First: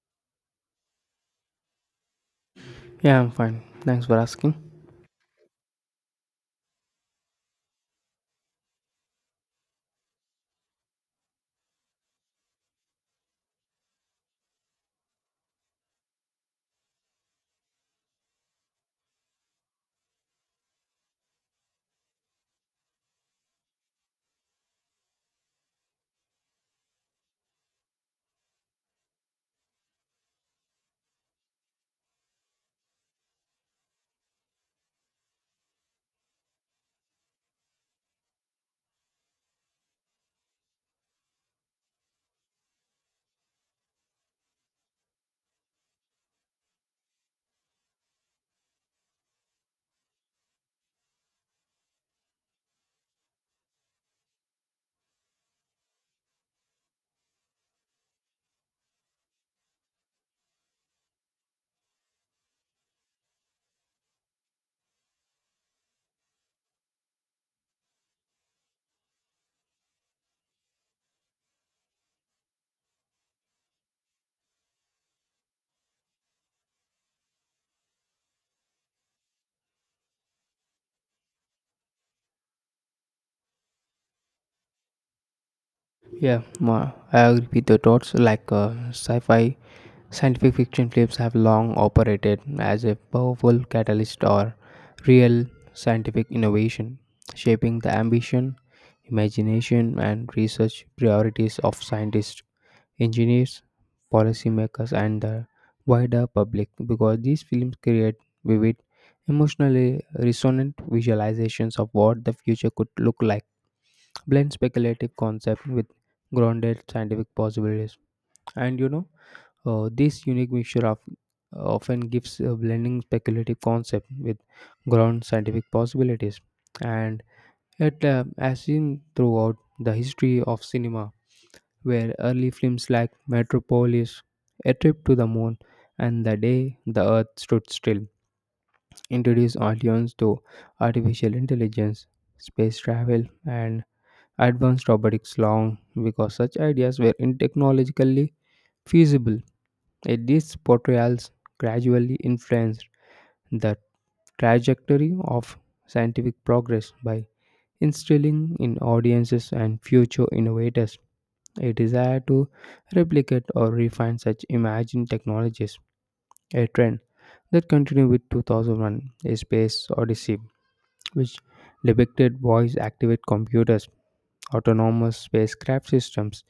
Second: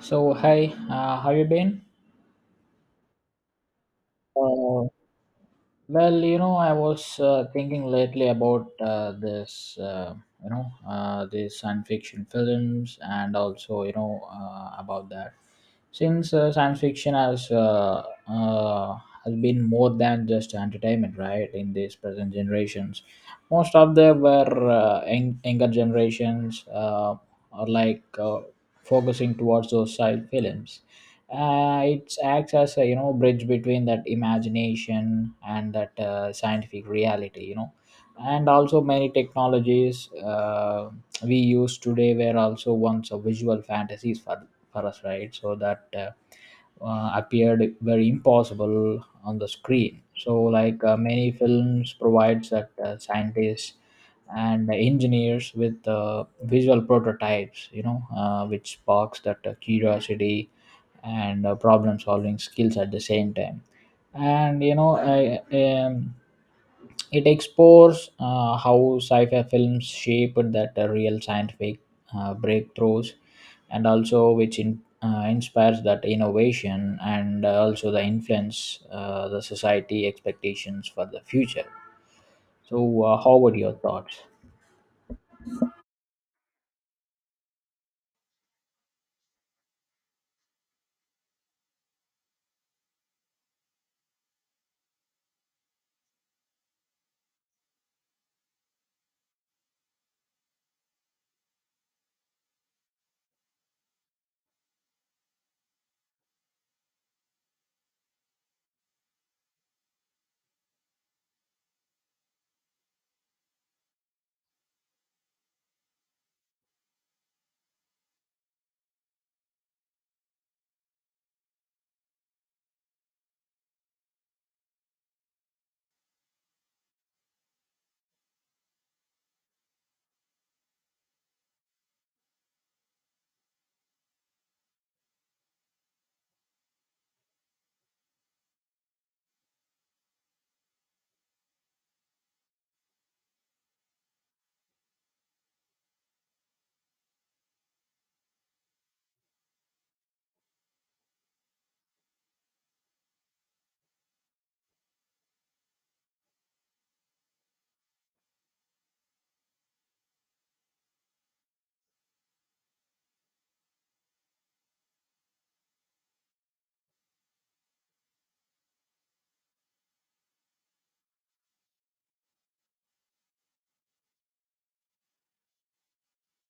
So, hi, how you been? Yeah, I'm fine. Thanks for asking. Uh, you know, I was thinking lately about you know, these science fiction films, and also, you know, about that. Since science fiction has been more than just entertainment, right? In these present generations, most of them were younger generations, are like focusing towards those side films. It acts as a, you know, bridge between that imagination and that scientific reality, you know, and also many technologies we use today were also once a visual fantasies for us, right? So that appeared very impossible on the screen. So, like many films, provides that scientists and engineers with visual prototypes, you know, which sparks that curiosity and problem-solving skills at the same time. And you know, I, It explores how sci fi films shaped that real scientific breakthroughs and also which inspires that innovation and also the influence the society expectations for the future. So, how would your thoughts? Yeah, I agree with your thoughts. Like sci fi, scientific fiction films have long operated as a powerful catalyst or real scientific innovation, shaping the ambition, imagination, and research priorities of scientists, engineers, policymakers, and the wider public because these films create vivid, emotionally resonant visualizations of what the future could look like blend speculative concept with grounded scientific possibilities. And you know, this unique mixture of often gives a blending speculative concept with ground scientific possibilities. And it, as seen throughout the history of cinema, where early films like Metropolis, A Trip to the Moon, and The Day the Earth Stood Still introduce audience to artificial intelligence, space travel, and advanced robotics long because such ideas were in technologically feasible. Yet these portrayals gradually influenced the trajectory of scientific progress by instilling in audiences and future innovators a desire to replicate or refine such imagined technologies, a trend that continued with 2001 A Space Odyssey, which depicted voice activated computers autonomous spacecraft systems,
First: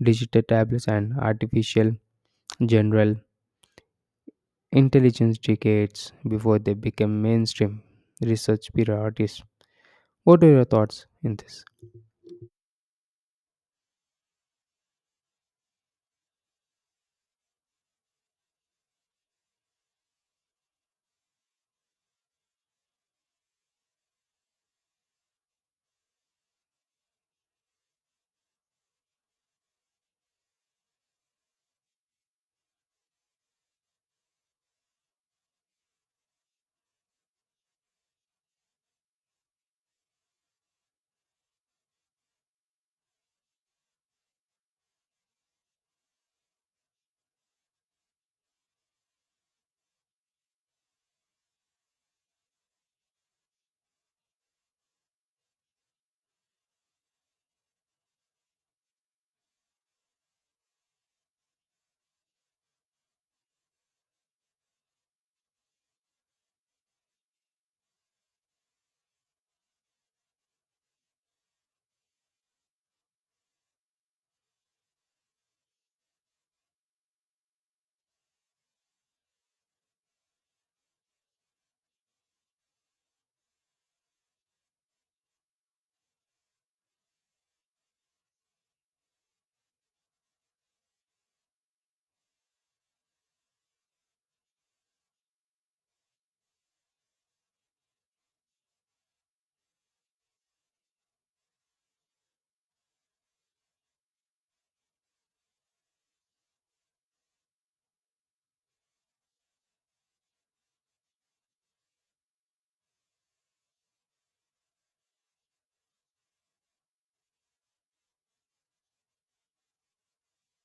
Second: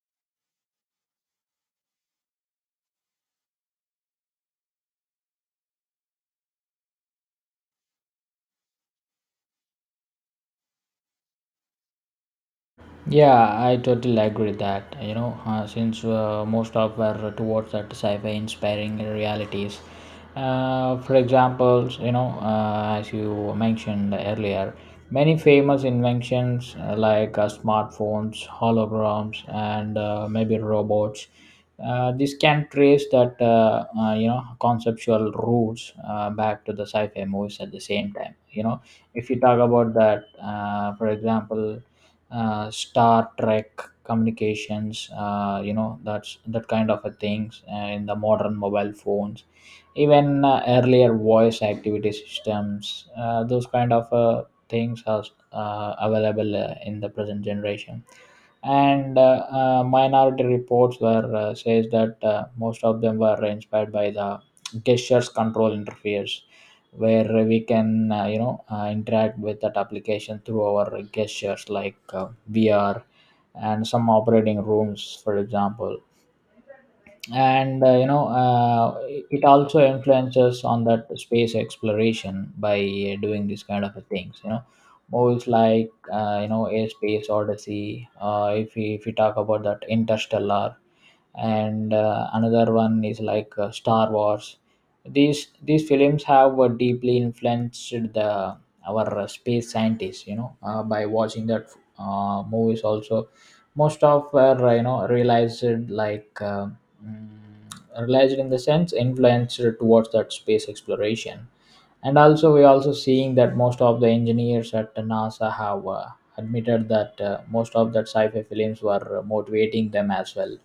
digital tablets, and artificial general intelligence decades before they became mainstream research priorities. What are your thoughts in this? Yeah, I totally agree with that. You know, since most of were towards that sci-fi inspiring realities. For examples, you know, as you mentioned earlier, many famous inventions smartphones, holograms, and maybe robots. This can trace that you know, conceptual roots back to the sci-fi movies at the same time. You know, if you talk about that, for example Star Trek communications, you know, that's that kind of a things in the modern mobile phones, even earlier voice activity systems, those kind of things are available in the present generation. And Minority reports were says that most of them were inspired by the gestures control interface, where we can, you know, interact with that application through our gestures, like vr and some operating rooms, for example. And, you know, it also influences on that space exploration by doing these kind of things, you know, movies like, you know, a space odyssey. If we talk about that interstellar and another one is like star wars, these films have deeply influenced the our space scientists, you know, by watching that movies. Also most of were, you know, like um Mm, realized, in the sense influenced towards that space exploration. And also, we're also seeing that most of the engineers at nasa have admitted that most of that sci-fi films were motivating them as well.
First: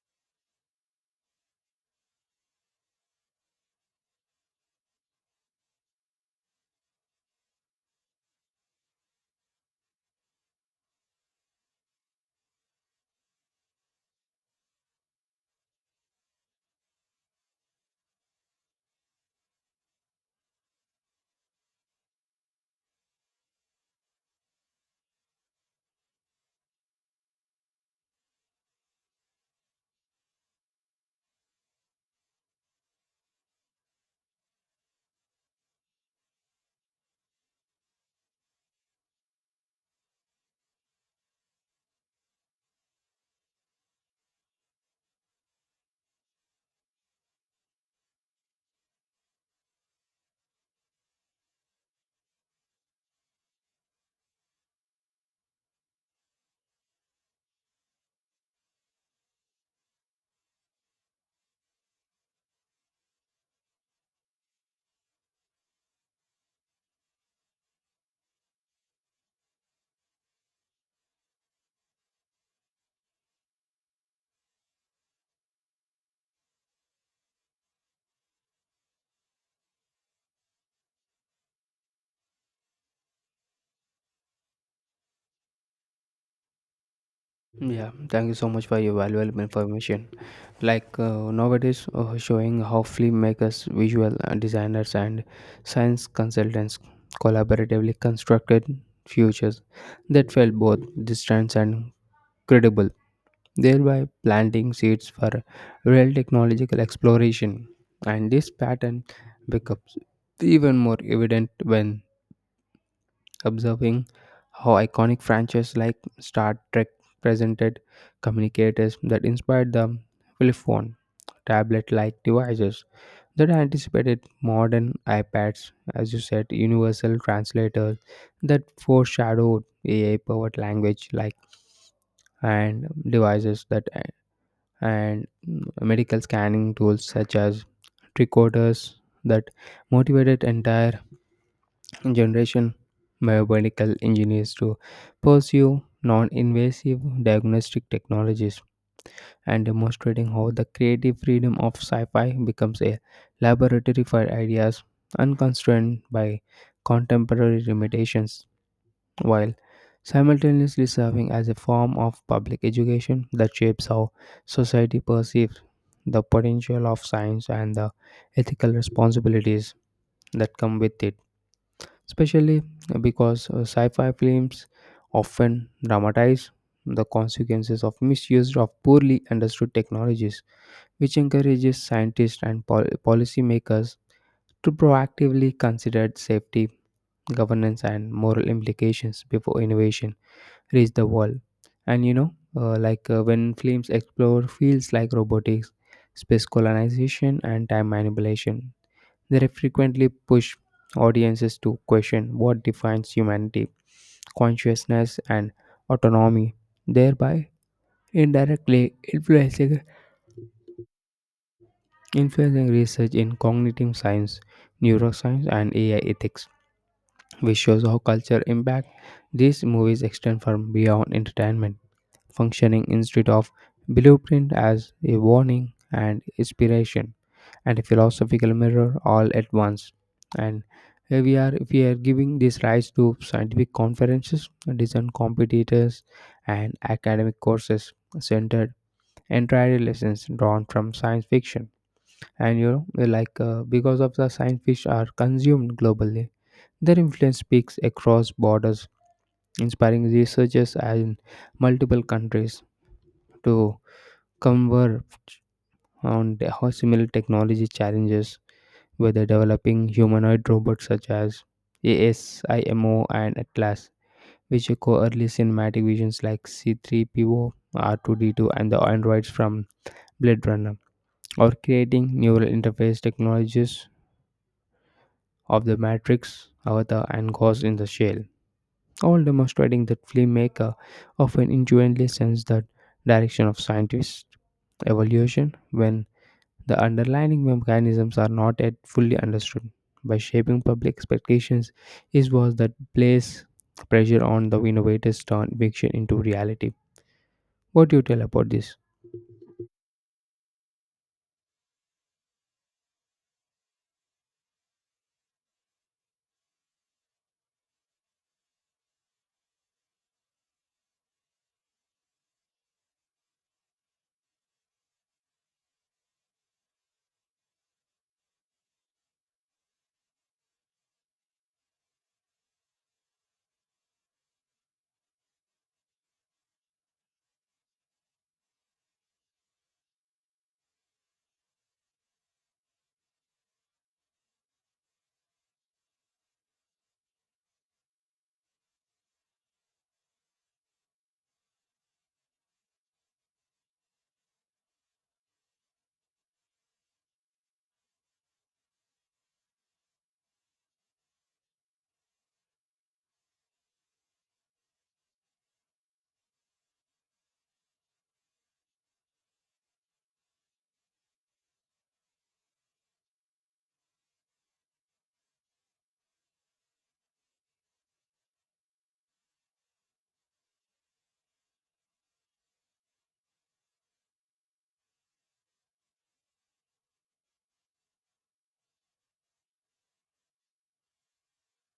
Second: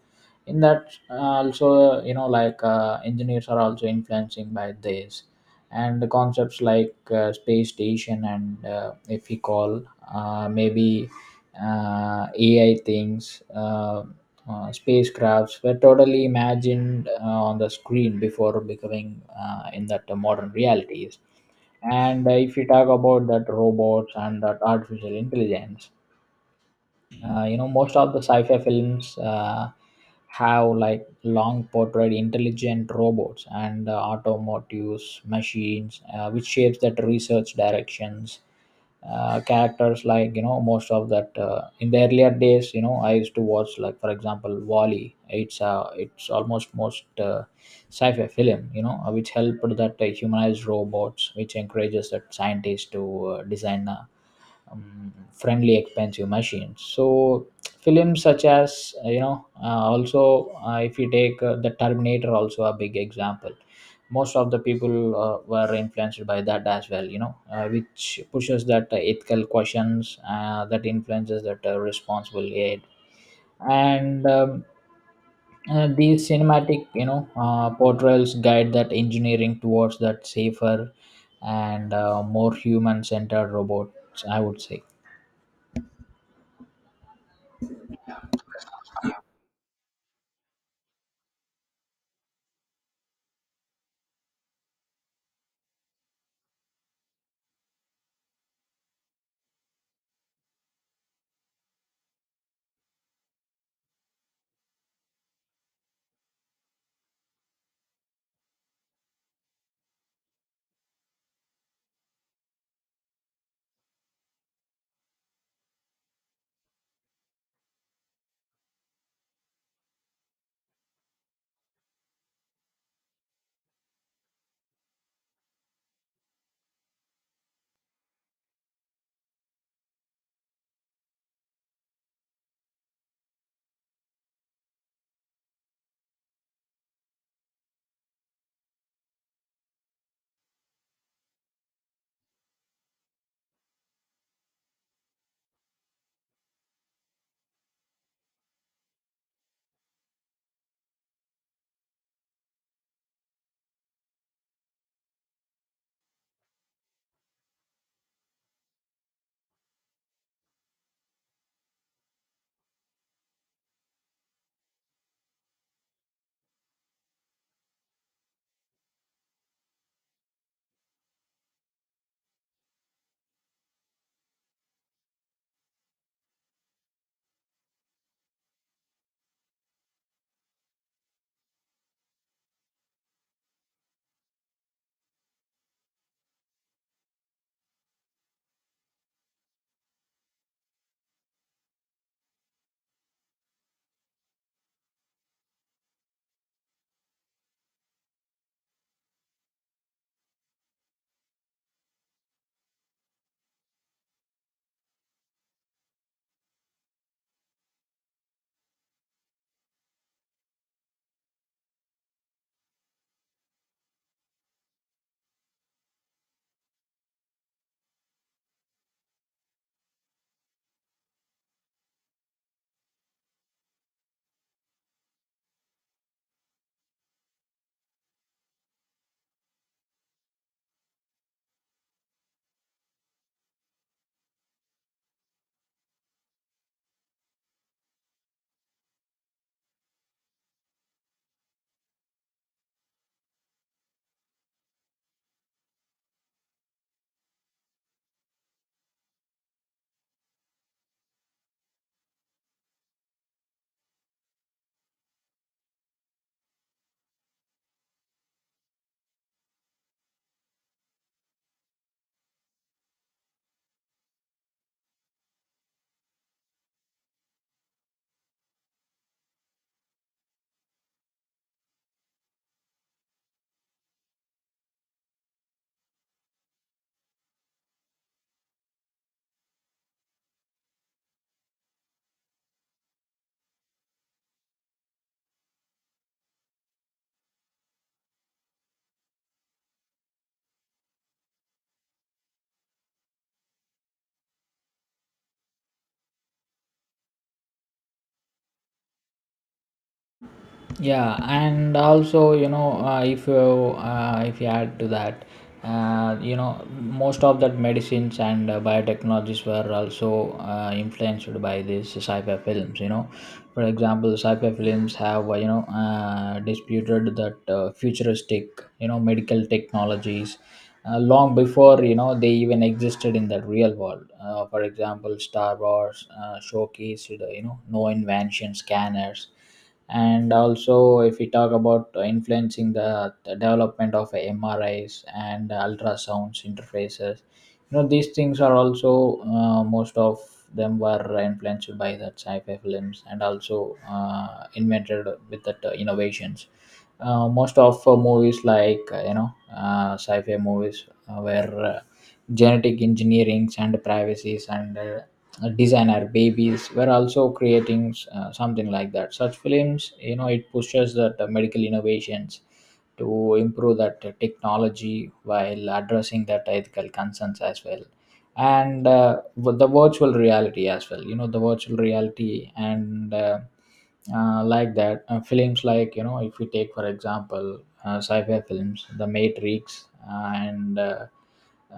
In that, also, you know, like engineers are also influencing by this, and the concepts like space station and, if you call maybe ai things, spacecrafts were totally imagined on the screen before becoming in that modern realities. And if you talk about that robots and that artificial intelligence, you know, most of the sci-fi films have like long portrayed intelligent robots and automotives machines, which shapes that research directions. Characters like, you know, most of that in the earlier days, you know, I used to watch, like for example wally. It's almost most sci-fi film, you know, which helped that humanized robots, which encourages that scientists to design friendly expensive machines. So films such as, you know, also if you take the terminator, also a big example. Most of the people were influenced by that as well, you know, which pushes that ethical questions that influences that responsible aid. And These cinematic, you know, portrayals guide that engineering towards that safer and more human centered robots, I would say. Yeah, thank you so much for your valuable information. Like nowadays, showing how filmmakers, visual designers, and science consultants collaboratively constructed futures that felt both distant and credible, thereby planting seeds for real technological exploration. And this pattern becomes even more evident when observing how iconic franchises like Star Trek presented communicators that inspired the flip phone, tablet like devices that anticipated modern iPads, as you said, universal translators that foreshadowed AI powered language like and devices that and medical scanning tools such as tricorders that motivated entire generation biomedical engineers to pursue non-invasive diagnostic technologies and demonstrating how the creative freedom of sci-fi becomes a laboratory for ideas unconstrained by contemporary limitations while simultaneously serving as a form of public education that shapes how society perceives the potential of science and the ethical responsibilities that come with it, especially because sci fi films often dramatize the consequences of misuse of poorly understood technologies, which encourages scientists and policymakers to proactively consider safety, governance, and moral implications before innovation reach the wall. And you know, like when films explore fields like robotics, space colonization, and time manipulation, they frequently push audiences to question what defines humanity, consciousness, and autonomy, thereby indirectly influencing research in cognitive science, neuroscience, and AI ethics, which shows how culture impact these movies extend far beyond entertainment, functioning instead of blueprint as a warning and inspiration and a philosophical mirror all at once. And here we are giving this rise to scientific conferences, design competitors, and academic courses centered entirely lessons drawn from science fiction. And you know, like because of the science fiction are consumed globally, their influence speaks across borders, inspiring researchers in multiple countries to converged how similar technology challenges whether developing humanoid robots such as ASIMO and Atlas, which echo early cinematic visions like C3PO, R2D2, and the androids from Blade Runner, or creating neural interface technologies of the Matrix, Avatar, and Ghost in the Shell, all demonstrating that filmmaker often intuitively sense the direction of scientist evolution when the underlying mechanisms are not yet fully understood. By shaping public expectations is was that place pressure on the innovators to turn fiction into reality. What do you tell about this? Yeah, and also, you know, if you add to that, you know, most of that medicines and biotechnologies were also influenced by these sci-fi films, you know. For example, sci-fi films have, you know, disputed that futuristic, you know, medical technologies long before, you know, they even existed in the real world. For example, Star Wars showcased, you know, no invention scanners, and also if we talk about influencing the development of MRIs and ultrasounds interfaces. You know, these things are also, most of them were influenced by that sci-fi films, and also invented with that innovations. Most of movies like, sci-fi movies, where genetic engineerings and privacies and, designer babies, were also creating something like that, such films, you know. It pushes that medical innovations to improve that technology while addressing that ethical concerns as well. And with the virtual reality as well, you know, the virtual reality and, like that films like, you know, if we take for example sci-fi films, the matrix and uh,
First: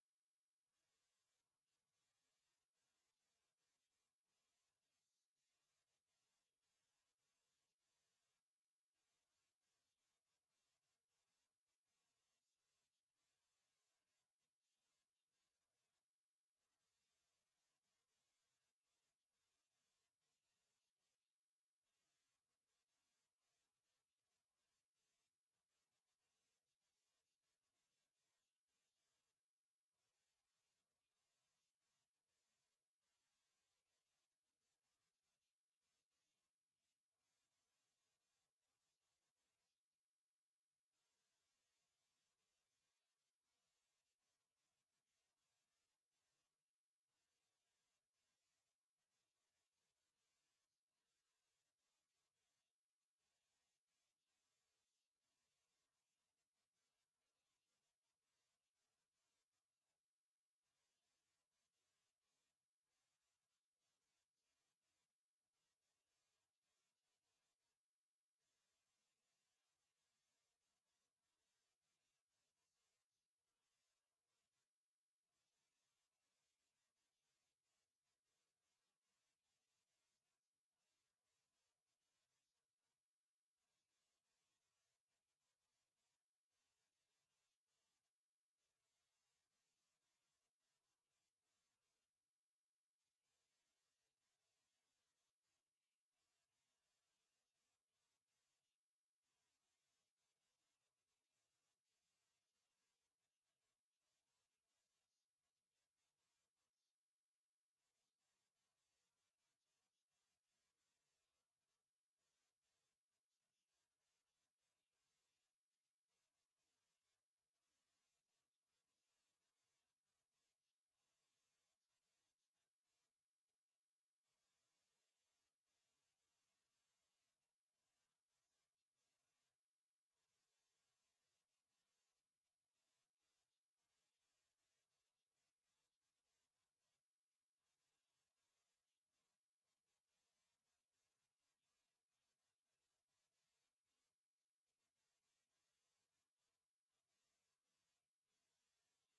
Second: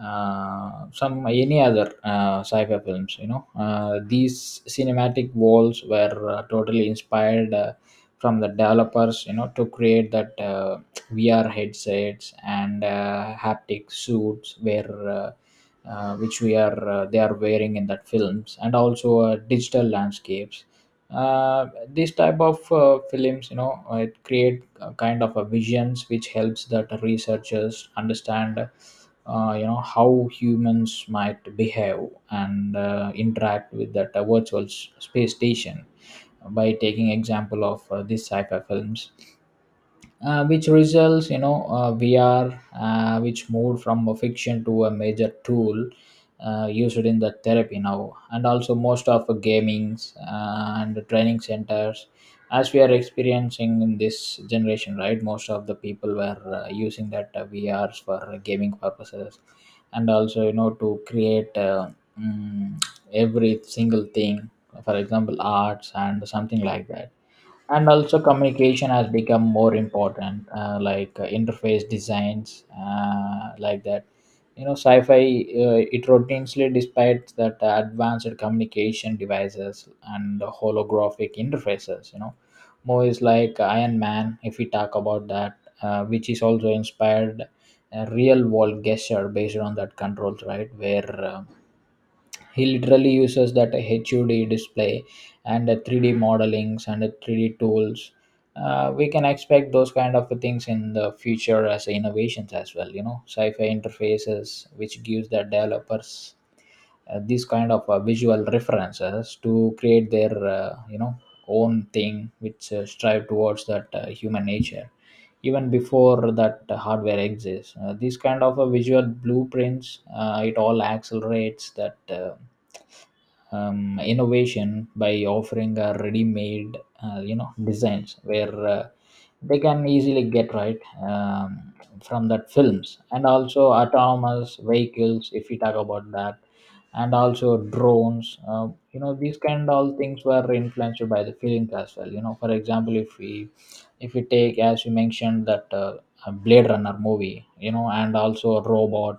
uh, some any other sci-fi films, you know, these cinematic walls were totally inspired from the developers, you know, to create that vr headsets and haptic suits, where, which we are they are wearing in that films, and also digital landscapes. uh, these type of films, you know, it create a kind of a visions which helps that researchers understand you know, how humans might behave and interact with that space station by taking example of these sci-fi films, which results, you know, vr which moved from a fiction to a major tool used in the therapy now, and also most of the gamings and the training centers as we are experiencing in this generation, right? Most of the people were using that vrs for gaming purposes, and also, you know, to create, mm, every single thing, for example arts and something like that. And also, communication has become more important, interface designs, like that, you know. Sci-fi, it routinely despite that advanced communication devices and the holographic interfaces, you know, movies like iron man, if we talk about that, which is also inspired a real world gesture based on that controls, right? Where he literally uses that HUD display and the 3D modelings and the 3D tools. We can expect those kind of things in the future as innovations as well. You know, sci-fi interfaces which gives the developers these kind of visual references to create their, you know, own thing, which strive towards that human nature even before that hardware exists. These kind of visual blueprints, it all accelerates that innovation by offering a ready-made, you know, designs where they can easily get right, from that films. And also autonomous vehicles, if we talk about that, and also drones, you know, these kind all things were influenced by the films as well, you know. For example, if we take, as you mentioned that, blade runner movie, you know, and also a robot,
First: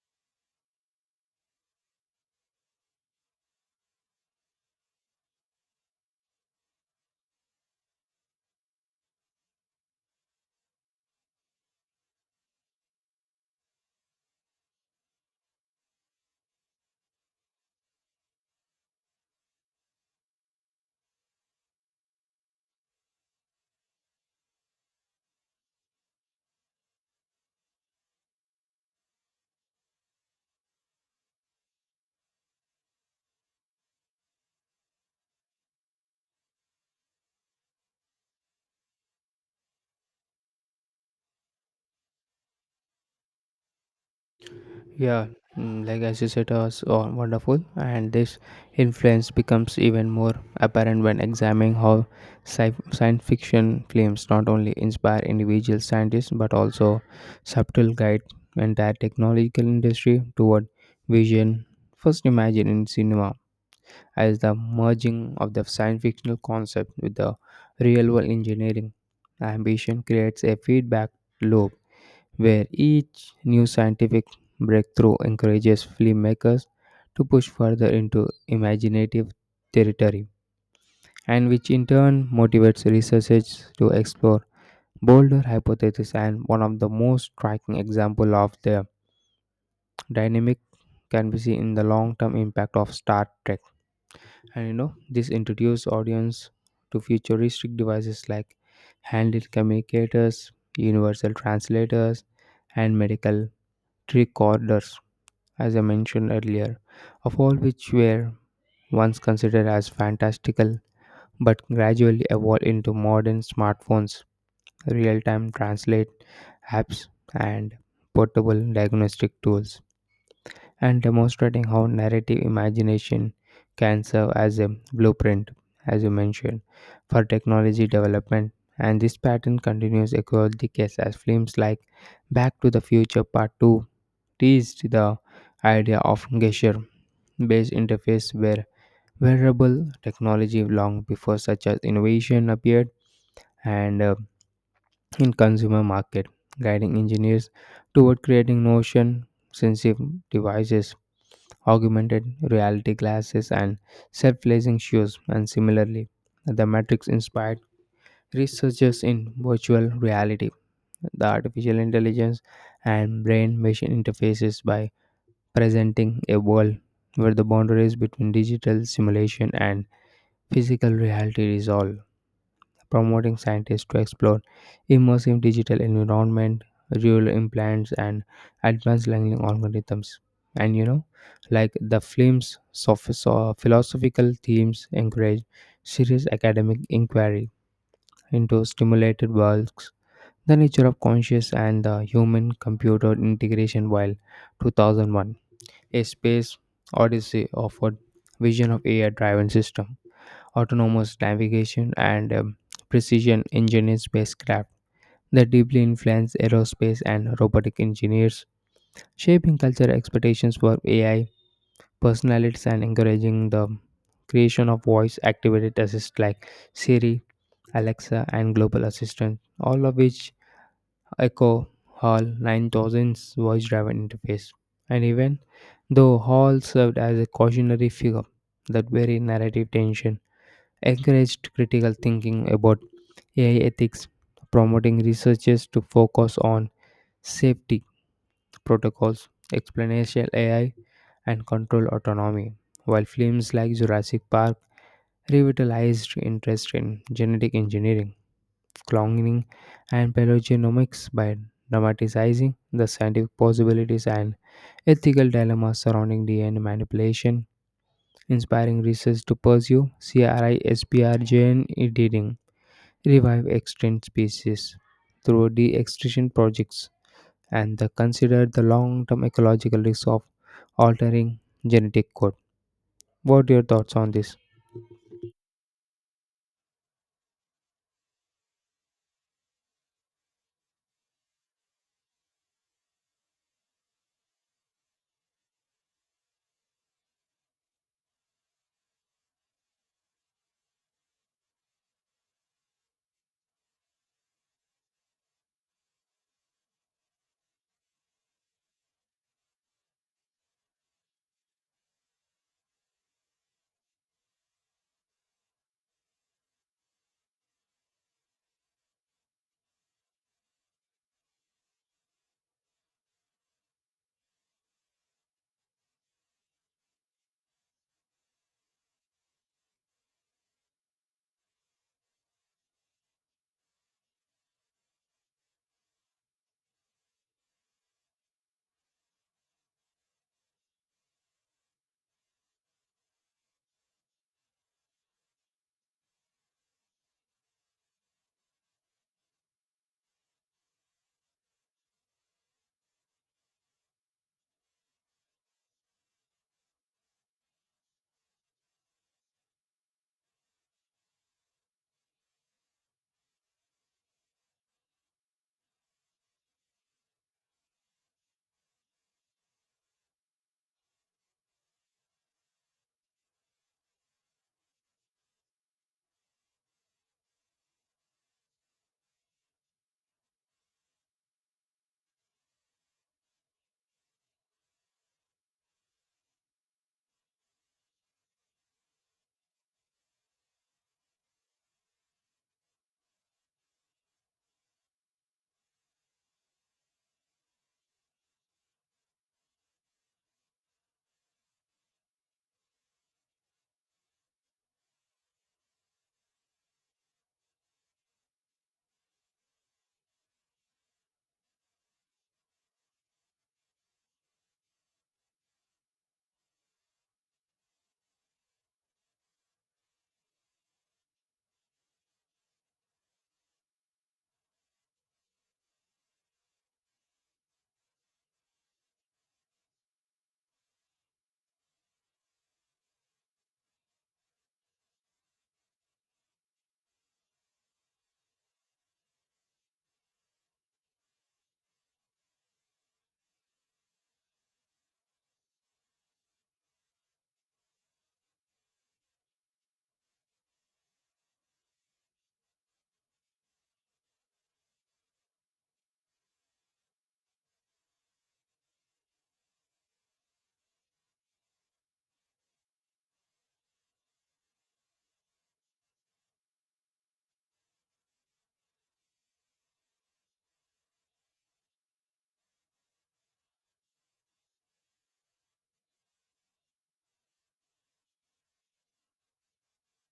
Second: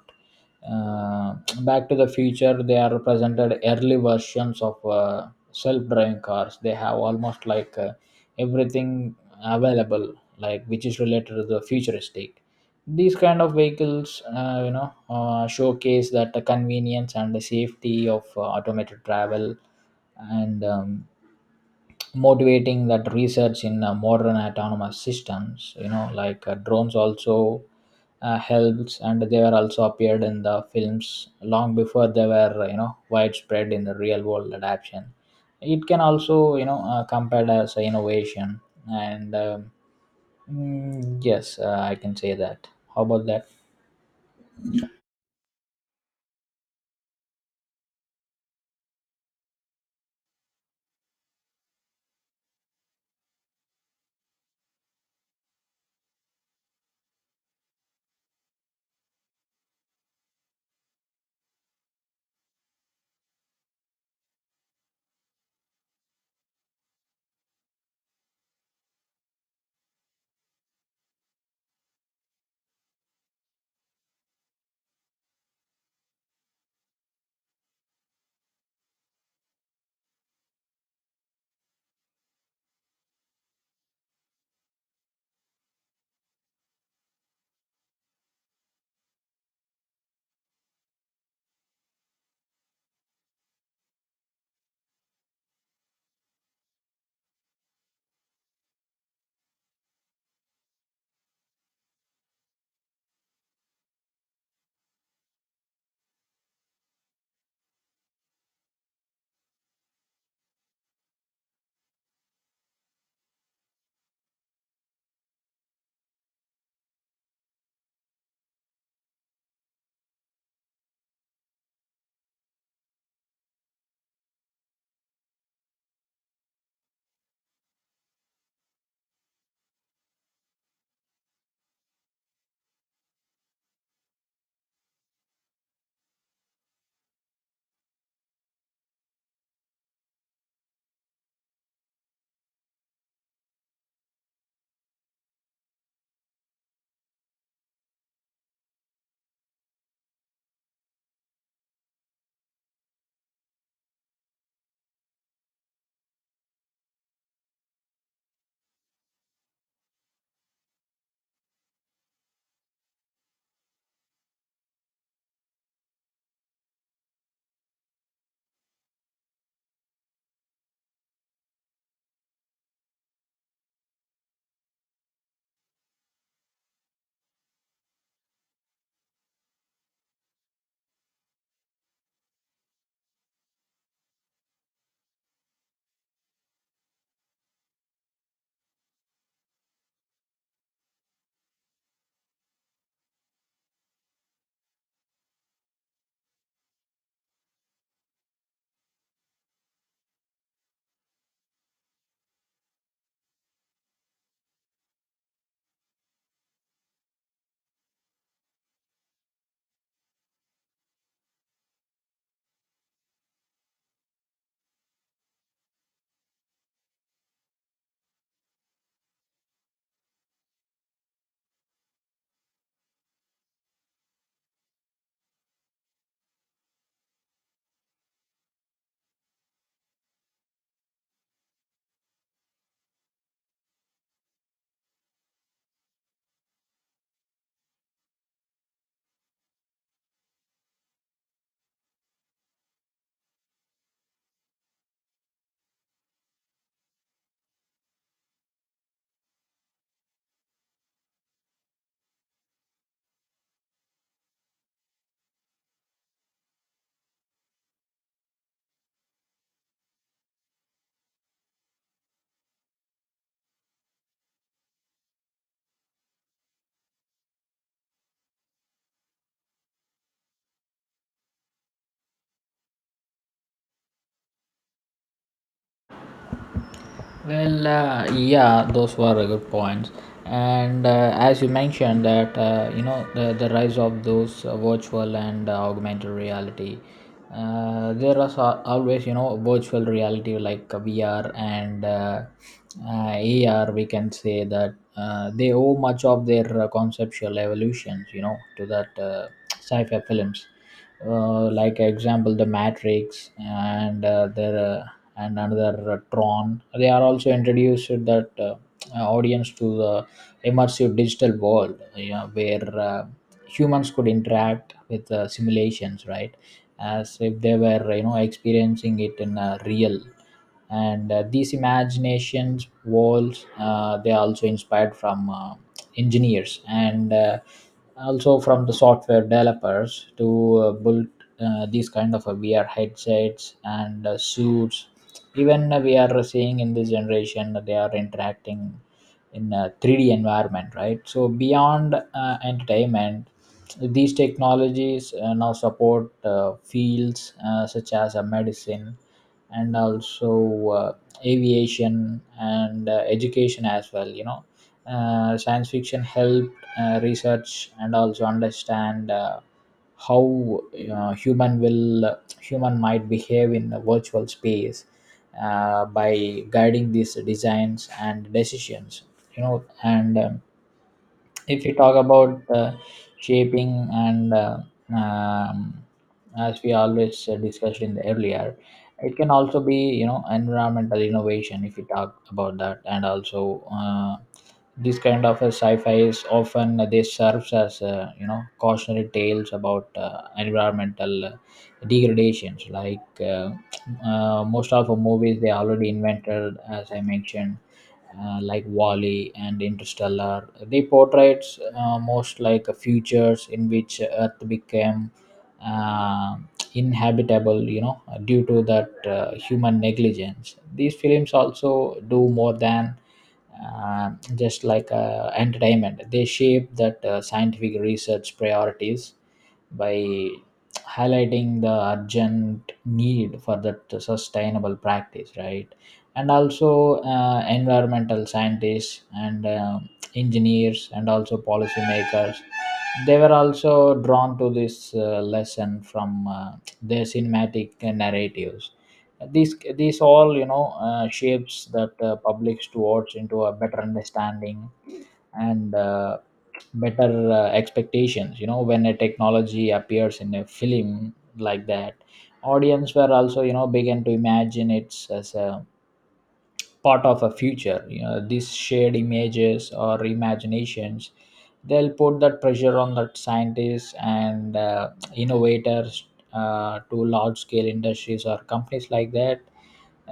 uh, back to the future, they are presented early versions of self-driving cars. They have almost like everything available, like, which is related to the futuristic, these kind of vehicles. Uh, you know, showcase that the convenience and the safety of automated travel, and motivating that research in modern autonomous systems. You know, like drones also helps, and they were also appeared in the films long before they were, you know, widespread in the real world adaptation. It can also, you know, compared as a innovation, and. um yes, i can say that. How about that? Yeah, mm, like as you said, was wonderful, and this influence becomes even more apparent when examining how science fiction films not only inspire individual scientists but also subtle guide entire technological industry toward vision first imagined in cinema as the merging of the science fictional concept with the real world engineering. Ambition creates a feedback loop where each new scientific breakthrough encourages filmmakers to push further into imaginative territory, and which in turn motivates researchers to explore bolder hypotheses. And one of the most striking example of the dynamic can be seen in the long-term impact of Star Trek. And you know, this introduced audience to futuristic devices like handheld communicators, universal translators, and medical recorders as I mentioned earlier, of all which were once considered as fantastical but gradually evolved into modern smartphones, real time translate apps, and portable diagnostic tools, and demonstrating how narrative imagination can serve as a blueprint, as you mentioned, for technology development. And this pattern continues across decades as films like Back to the Future Part 2 teased the idea of gesture based interface were wearable technology long before such as innovation appeared and in consumer market guiding engineers toward creating motion sensitive devices augmented reality glasses and self-lacing shoes and similarly the matrix inspired researchers in virtual reality the artificial intelligence and brain machine interfaces by presenting a world where the boundaries between digital simulation and physical reality is all promoting scientists to explore immersive digital environment, real implants, and advanced learning algorithms. And you know, like the film's philosophical themes encourage serious academic inquiry into stimulated worlds, the nature of conscious, and the human-computer integration. While 2001, a space odyssey offered vision of AI-driven system autonomous navigation, and precision engineering spacecraft that deeply influence aerospace and robotic engineers, shaping cultural expectations for AI personalities and encouraging the creation of voice activated assist like Siri, Alexa, and global assistant, all of which echo Hall 9000's voice driven interface. And even though Hall served as a cautionary figure, that very narrative tension encouraged critical thinking about AI ethics, promoting researchers to focus on safety protocols, explanation AI, and control autonomy, while films like Jurassic Park revitalized interest in genetic engineering, cloning, and paleogenomics by dramatizing the scientific possibilities and ethical dilemmas surrounding DNA manipulation, inspiring research to pursue CRISPR gene editing revive extinct species through de-extinction projects and the consider the long-term ecological risks of altering genetic code. What are your thoughts on this? Well, yeah, those were a good points. And as you mentioned that, you know, the rise of those virtual and augmented reality. Always, you know, virtual reality like VR and AR. We can say that they owe much of their conceptual evolutions, you know, to that sci-fi films, example The Matrix and the and another Tron. They are also introduced that audience to the immersive digital world where humans could interact with simulations, right? As if they were experiencing it in a real. And these imaginations walls they are also inspired from engineers and also from the software developers to build these kind of vr headsets and suits. Even we are seeing in this generation that they are interacting in a 3D environment, right? So beyond entertainment, these technologies now support fields such as medicine and also aviation and education as well. Science fiction helped research and also understand how human might behave in a virtual space by guiding these designs and decisions. You know and If you talk about shaping and um, as we always discussed in the earlier, it can also be environmental innovation if you talk about that. And also this kind of a sci-fi is often this serves as cautionary tales about environmental degradations, like most of the movies they already invented, as I mentioned, like Wally and Interstellar. They portrayed most like futures in which Earth became uh, inhabitable, you know, due to that human negligence. These films also do more than uh, just like entertainment. They shape that scientific research priorities by highlighting the urgent need for that sustainable practice, right? And also environmental scientists and engineers and also policymakers, they were also drawn to this lesson from their cinematic narratives. These all, shapes that publics towards into a better understanding, and better expectations. You know, when a technology appears in a film like that, audience were also began to imagine it as a part of a future. You know, these shared images or imaginations, they'll put that pressure on that scientists and innovators, to large scale industries or companies like that,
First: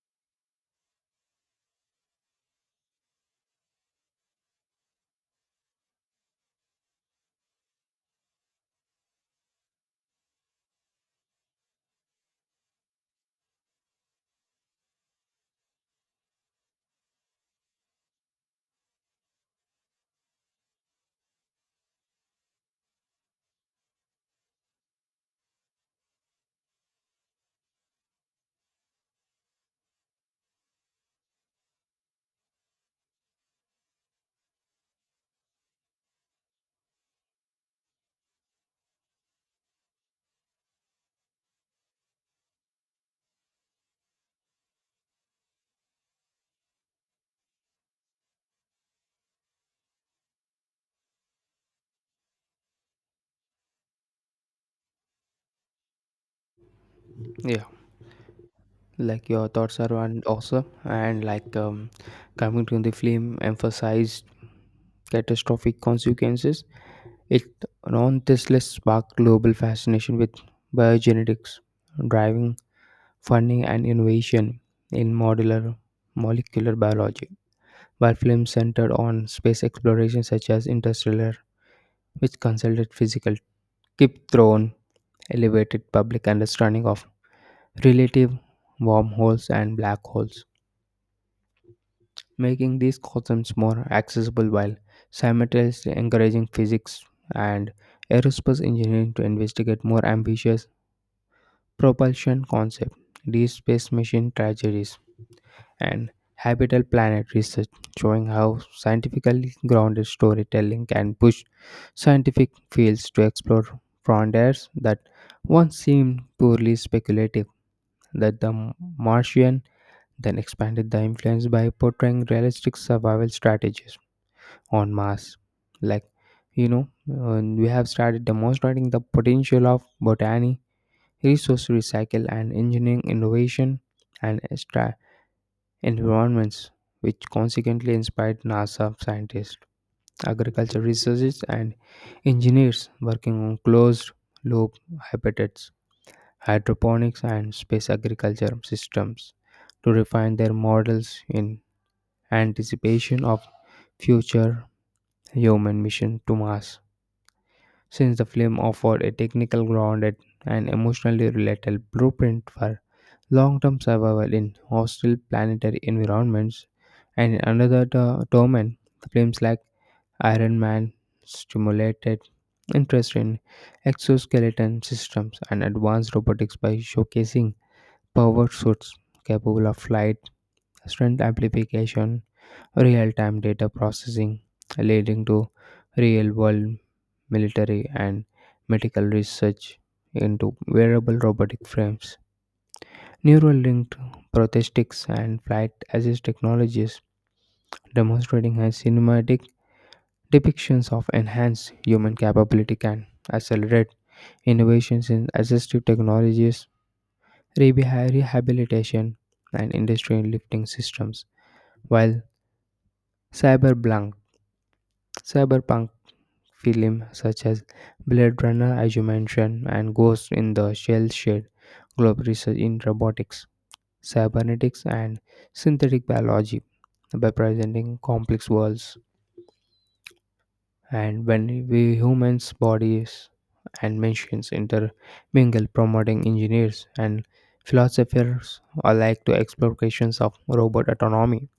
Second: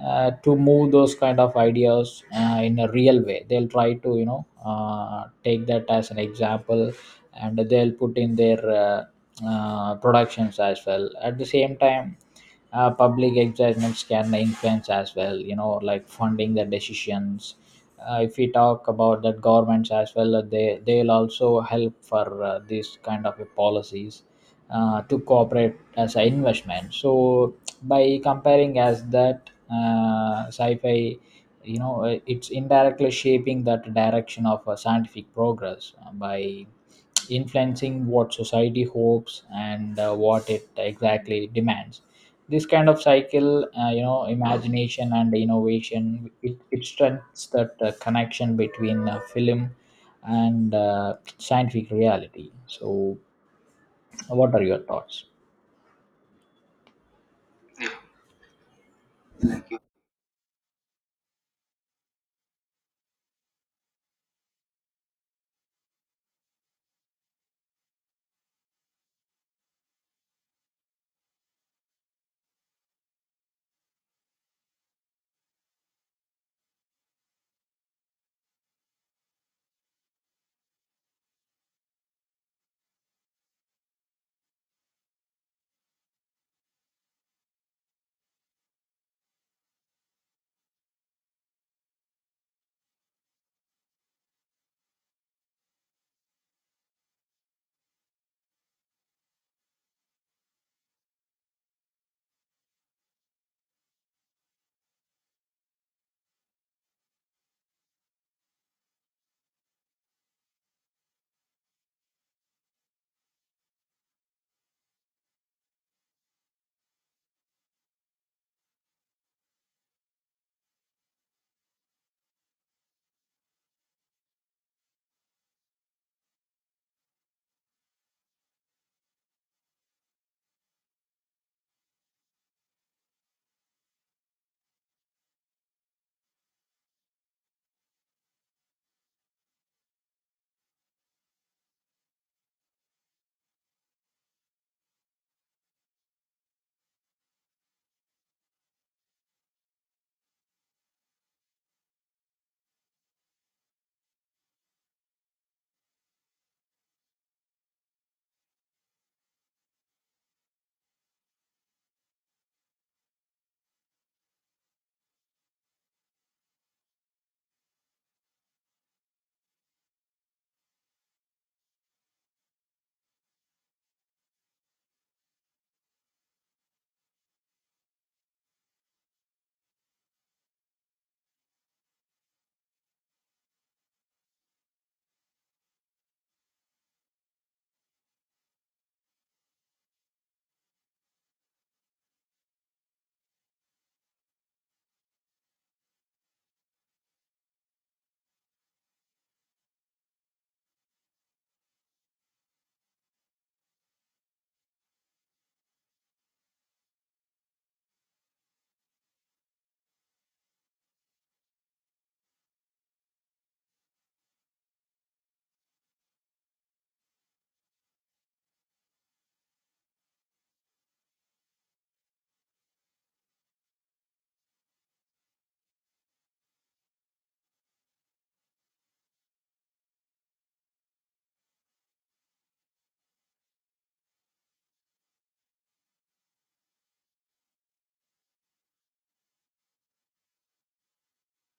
to move those kind of ideas in a real way. They'll try to, take that as an example and they'll put in their productions as well. At the same time, public excitement can influence as well, you know, like funding the decisions. If we talk about that governments as well, they they'll also help for this kind of a policies to cooperate as an investment. So by comparing as that sci-fi, it's indirectly shaping that direction of scientific progress by influencing what society hopes and what it exactly demands. This kind of cycle, imagination and innovation, it strengthens that connection between film and scientific reality. So what are your thoughts? Yeah, like your thoughts are awesome, and like coming to the film emphasized catastrophic consequences. It nonetheless sparked global fascination with biogenetics, driving funding and innovation in modular molecular biology, while films centered on space exploration such as Interstellar, which consulted physical keep thrown, elevated public understanding of relative wormholes and black holes, making these concepts more accessible while simultaneously encouraging physics and aerospace engineering to investigate more ambitious propulsion concepts. Deep space machine tragedies and habitable planet research, showing how scientifically grounded storytelling can push scientific fields to explore frontiers that once seemed purely speculative. That the Martian then expanded the influence by portraying realistic survival strategies on Mars, like you know, and we have started demonstrating the potential of botany, resource recycle, and engineering innovation and environments, which consequently inspired NASA scientists, agriculture researchers, and engineers working on closed loop habitats, hydroponics, and space agriculture systems to refine their models in anticipation of future human mission to Mars. Since the film offered a technical grounded and emotionally relatable blueprint for long term survival in hostile planetary environments, and another domain, films like Iron Man stimulated interest in exoskeleton systems and advanced robotics by showcasing powered suits capable of flight, strength amplification, real time data processing, leading to real world military and medical research into wearable robotic frames. Neural linked prosthetics and flight assist technologies, demonstrating how cinematic depictions of enhanced human capability can accelerate innovations in assistive technologies, rehabilitation, and industry lifting systems. While cyberpunk, cyberpunk film such as Blade Runner, as you mentioned, and Ghost in the Shell Shade, Globe Research in Robotics cybernetics, and synthetic biology by presenting complex worlds. And when we humans' bodies and machines intermingle, promoting engineers and philosophers alike to explorations of robot autonomy,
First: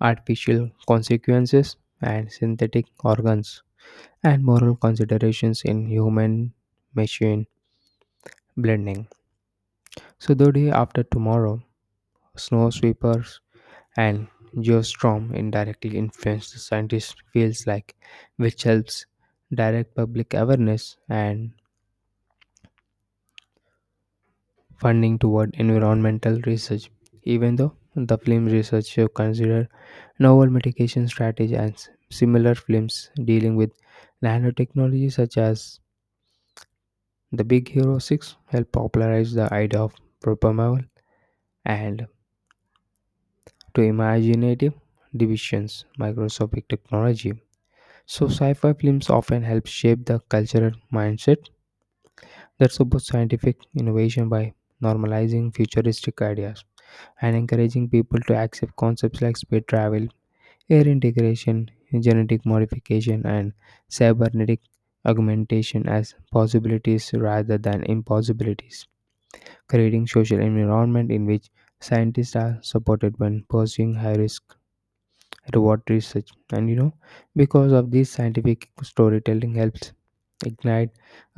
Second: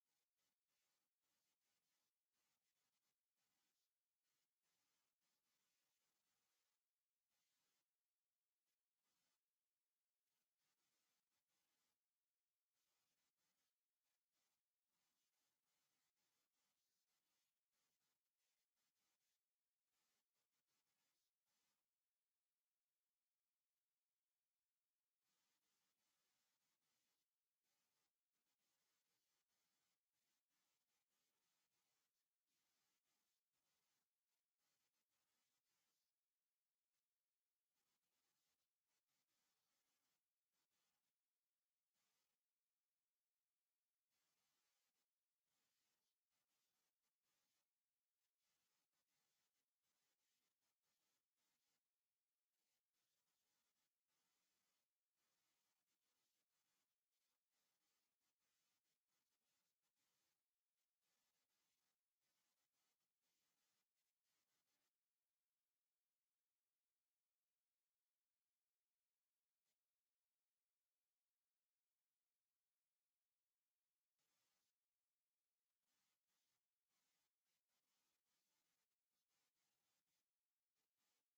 artificial consequences, and synthetic organs, and moral considerations in human machine blending. So, Dodi, after tomorrow, snow sweepers and geostrom indirectly influenced the scientist fields like which helps direct public awareness and funding toward environmental research even though the film research researcher consider novel mitigation strategies and similar films dealing with nanotechnology such as the big hero 6 help popularize the idea of propamal and to imaginative divisions microscopic technology. So, sci fi films often help shape the cultural mindset that supports scientific innovation by normalizing futuristic ideas and encouraging people to accept concepts like space travel, air integration, genetic modification, and cybernetic augmentation as possibilities rather than impossibilities, creating social environment in which scientists are supported when pursuing high risk reward research and you know because of this scientific storytelling helps ignite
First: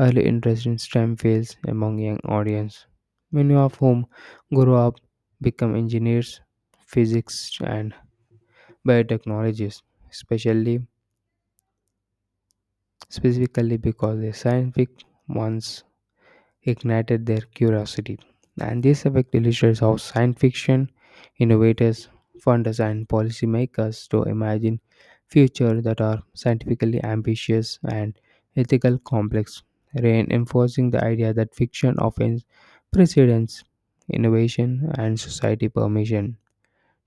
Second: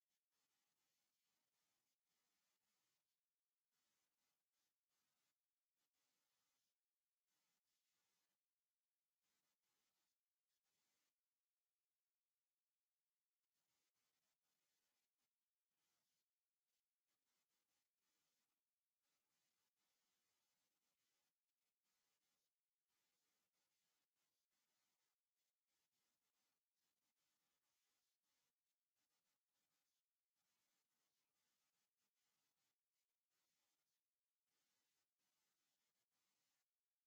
early interest in STEM fields among young audience. Many of whom grow up become engineers, physics and biotechnologists, especially specifically because the scientific ones ignited their curiosity. And this effect illustrates how science fiction innovators, funders, and policymakers to imagine futures that are scientifically ambitious and ethical complex, reinforcing the idea that fiction offers precedence, innovation, and society permission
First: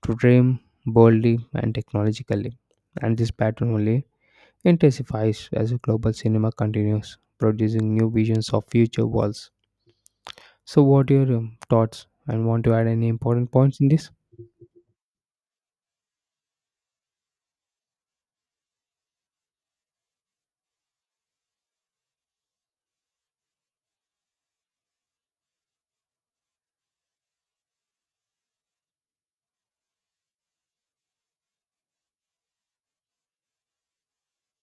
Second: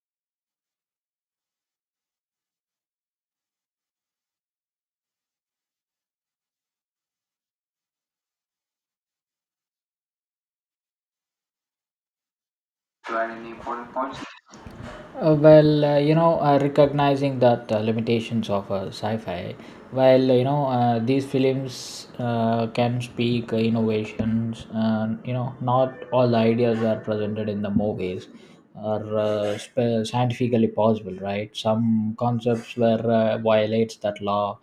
to dream boldly and technologically. And this pattern only intensifies as global cinema continues producing new visions of future worlds. So, what are your thoughts and want to add any Do you add any important points in important this? points? Well, recognizing that limitations of sci-fi, while these films can speak innovations, and, you know, not all the ideas are presented in the movies are scientifically possible, right? Some concepts were violates that law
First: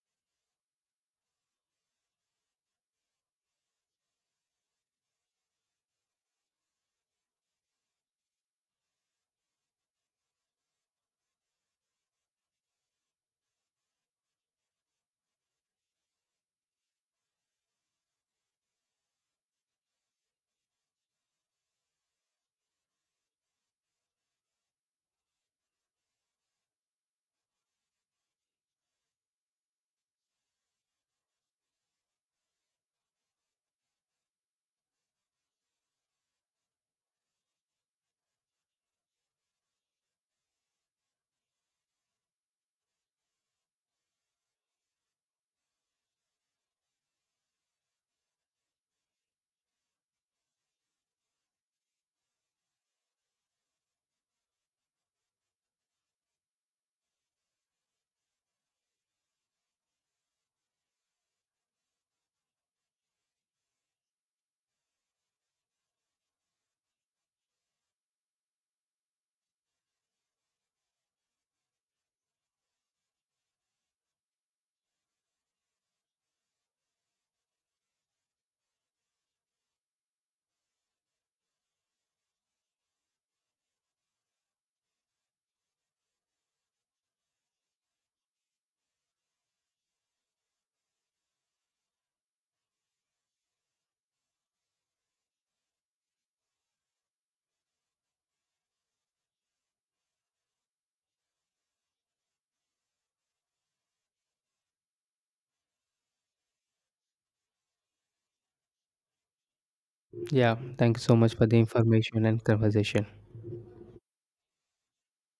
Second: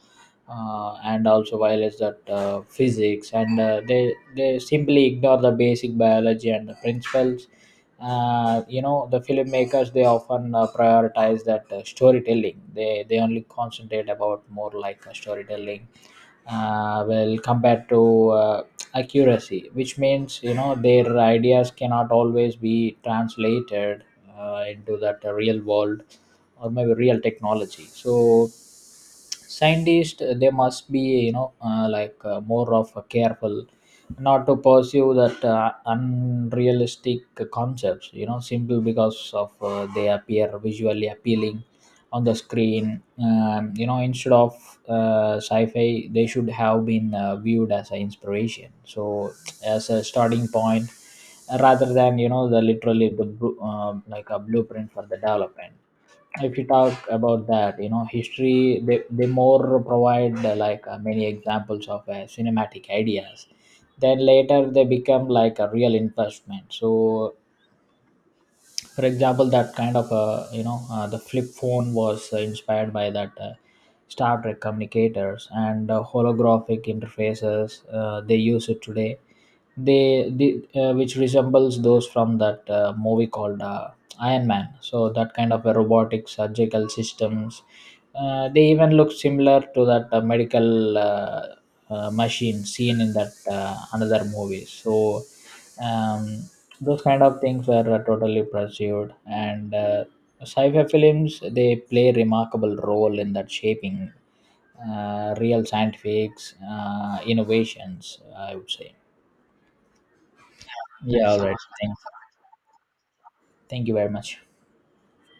and also violates that physics and they simply ignore the basic biology and the principles. You know, the filmmakers, they often prioritize that storytelling. They only concentrate about more like storytelling well compared to accuracy, which means, you know, their ideas cannot always be translated into that real world or maybe real technology. So scientists, they must be, more of a careful not to pursue that unrealistic concepts, you know, simple because of they appear visually appealing on the screen. You know, instead of sci-fi, they should have been viewed as an inspiration, so as a starting point, rather than, you know, the literally the like a blueprint for the development. If you talk about that, you know, history, they more provide many examples of cinematic ideas, then later they become like a real investment. So for example, that kind of, the flip phone was inspired by that Star Trek communicators. And holographic interfaces they use it today. They which resembles those from that movie called Iron Man. So that kind of a robotic surgical systems. They even look similar to that medical machine seen in that another movie. So um, those kind of things were totally pursued and. Sci-fi films, they play remarkable role in that shaping real scientific innovations, I would say. Yeah, thank you so Yeah, much all for right. the thank, information and conversation. Thank you very much.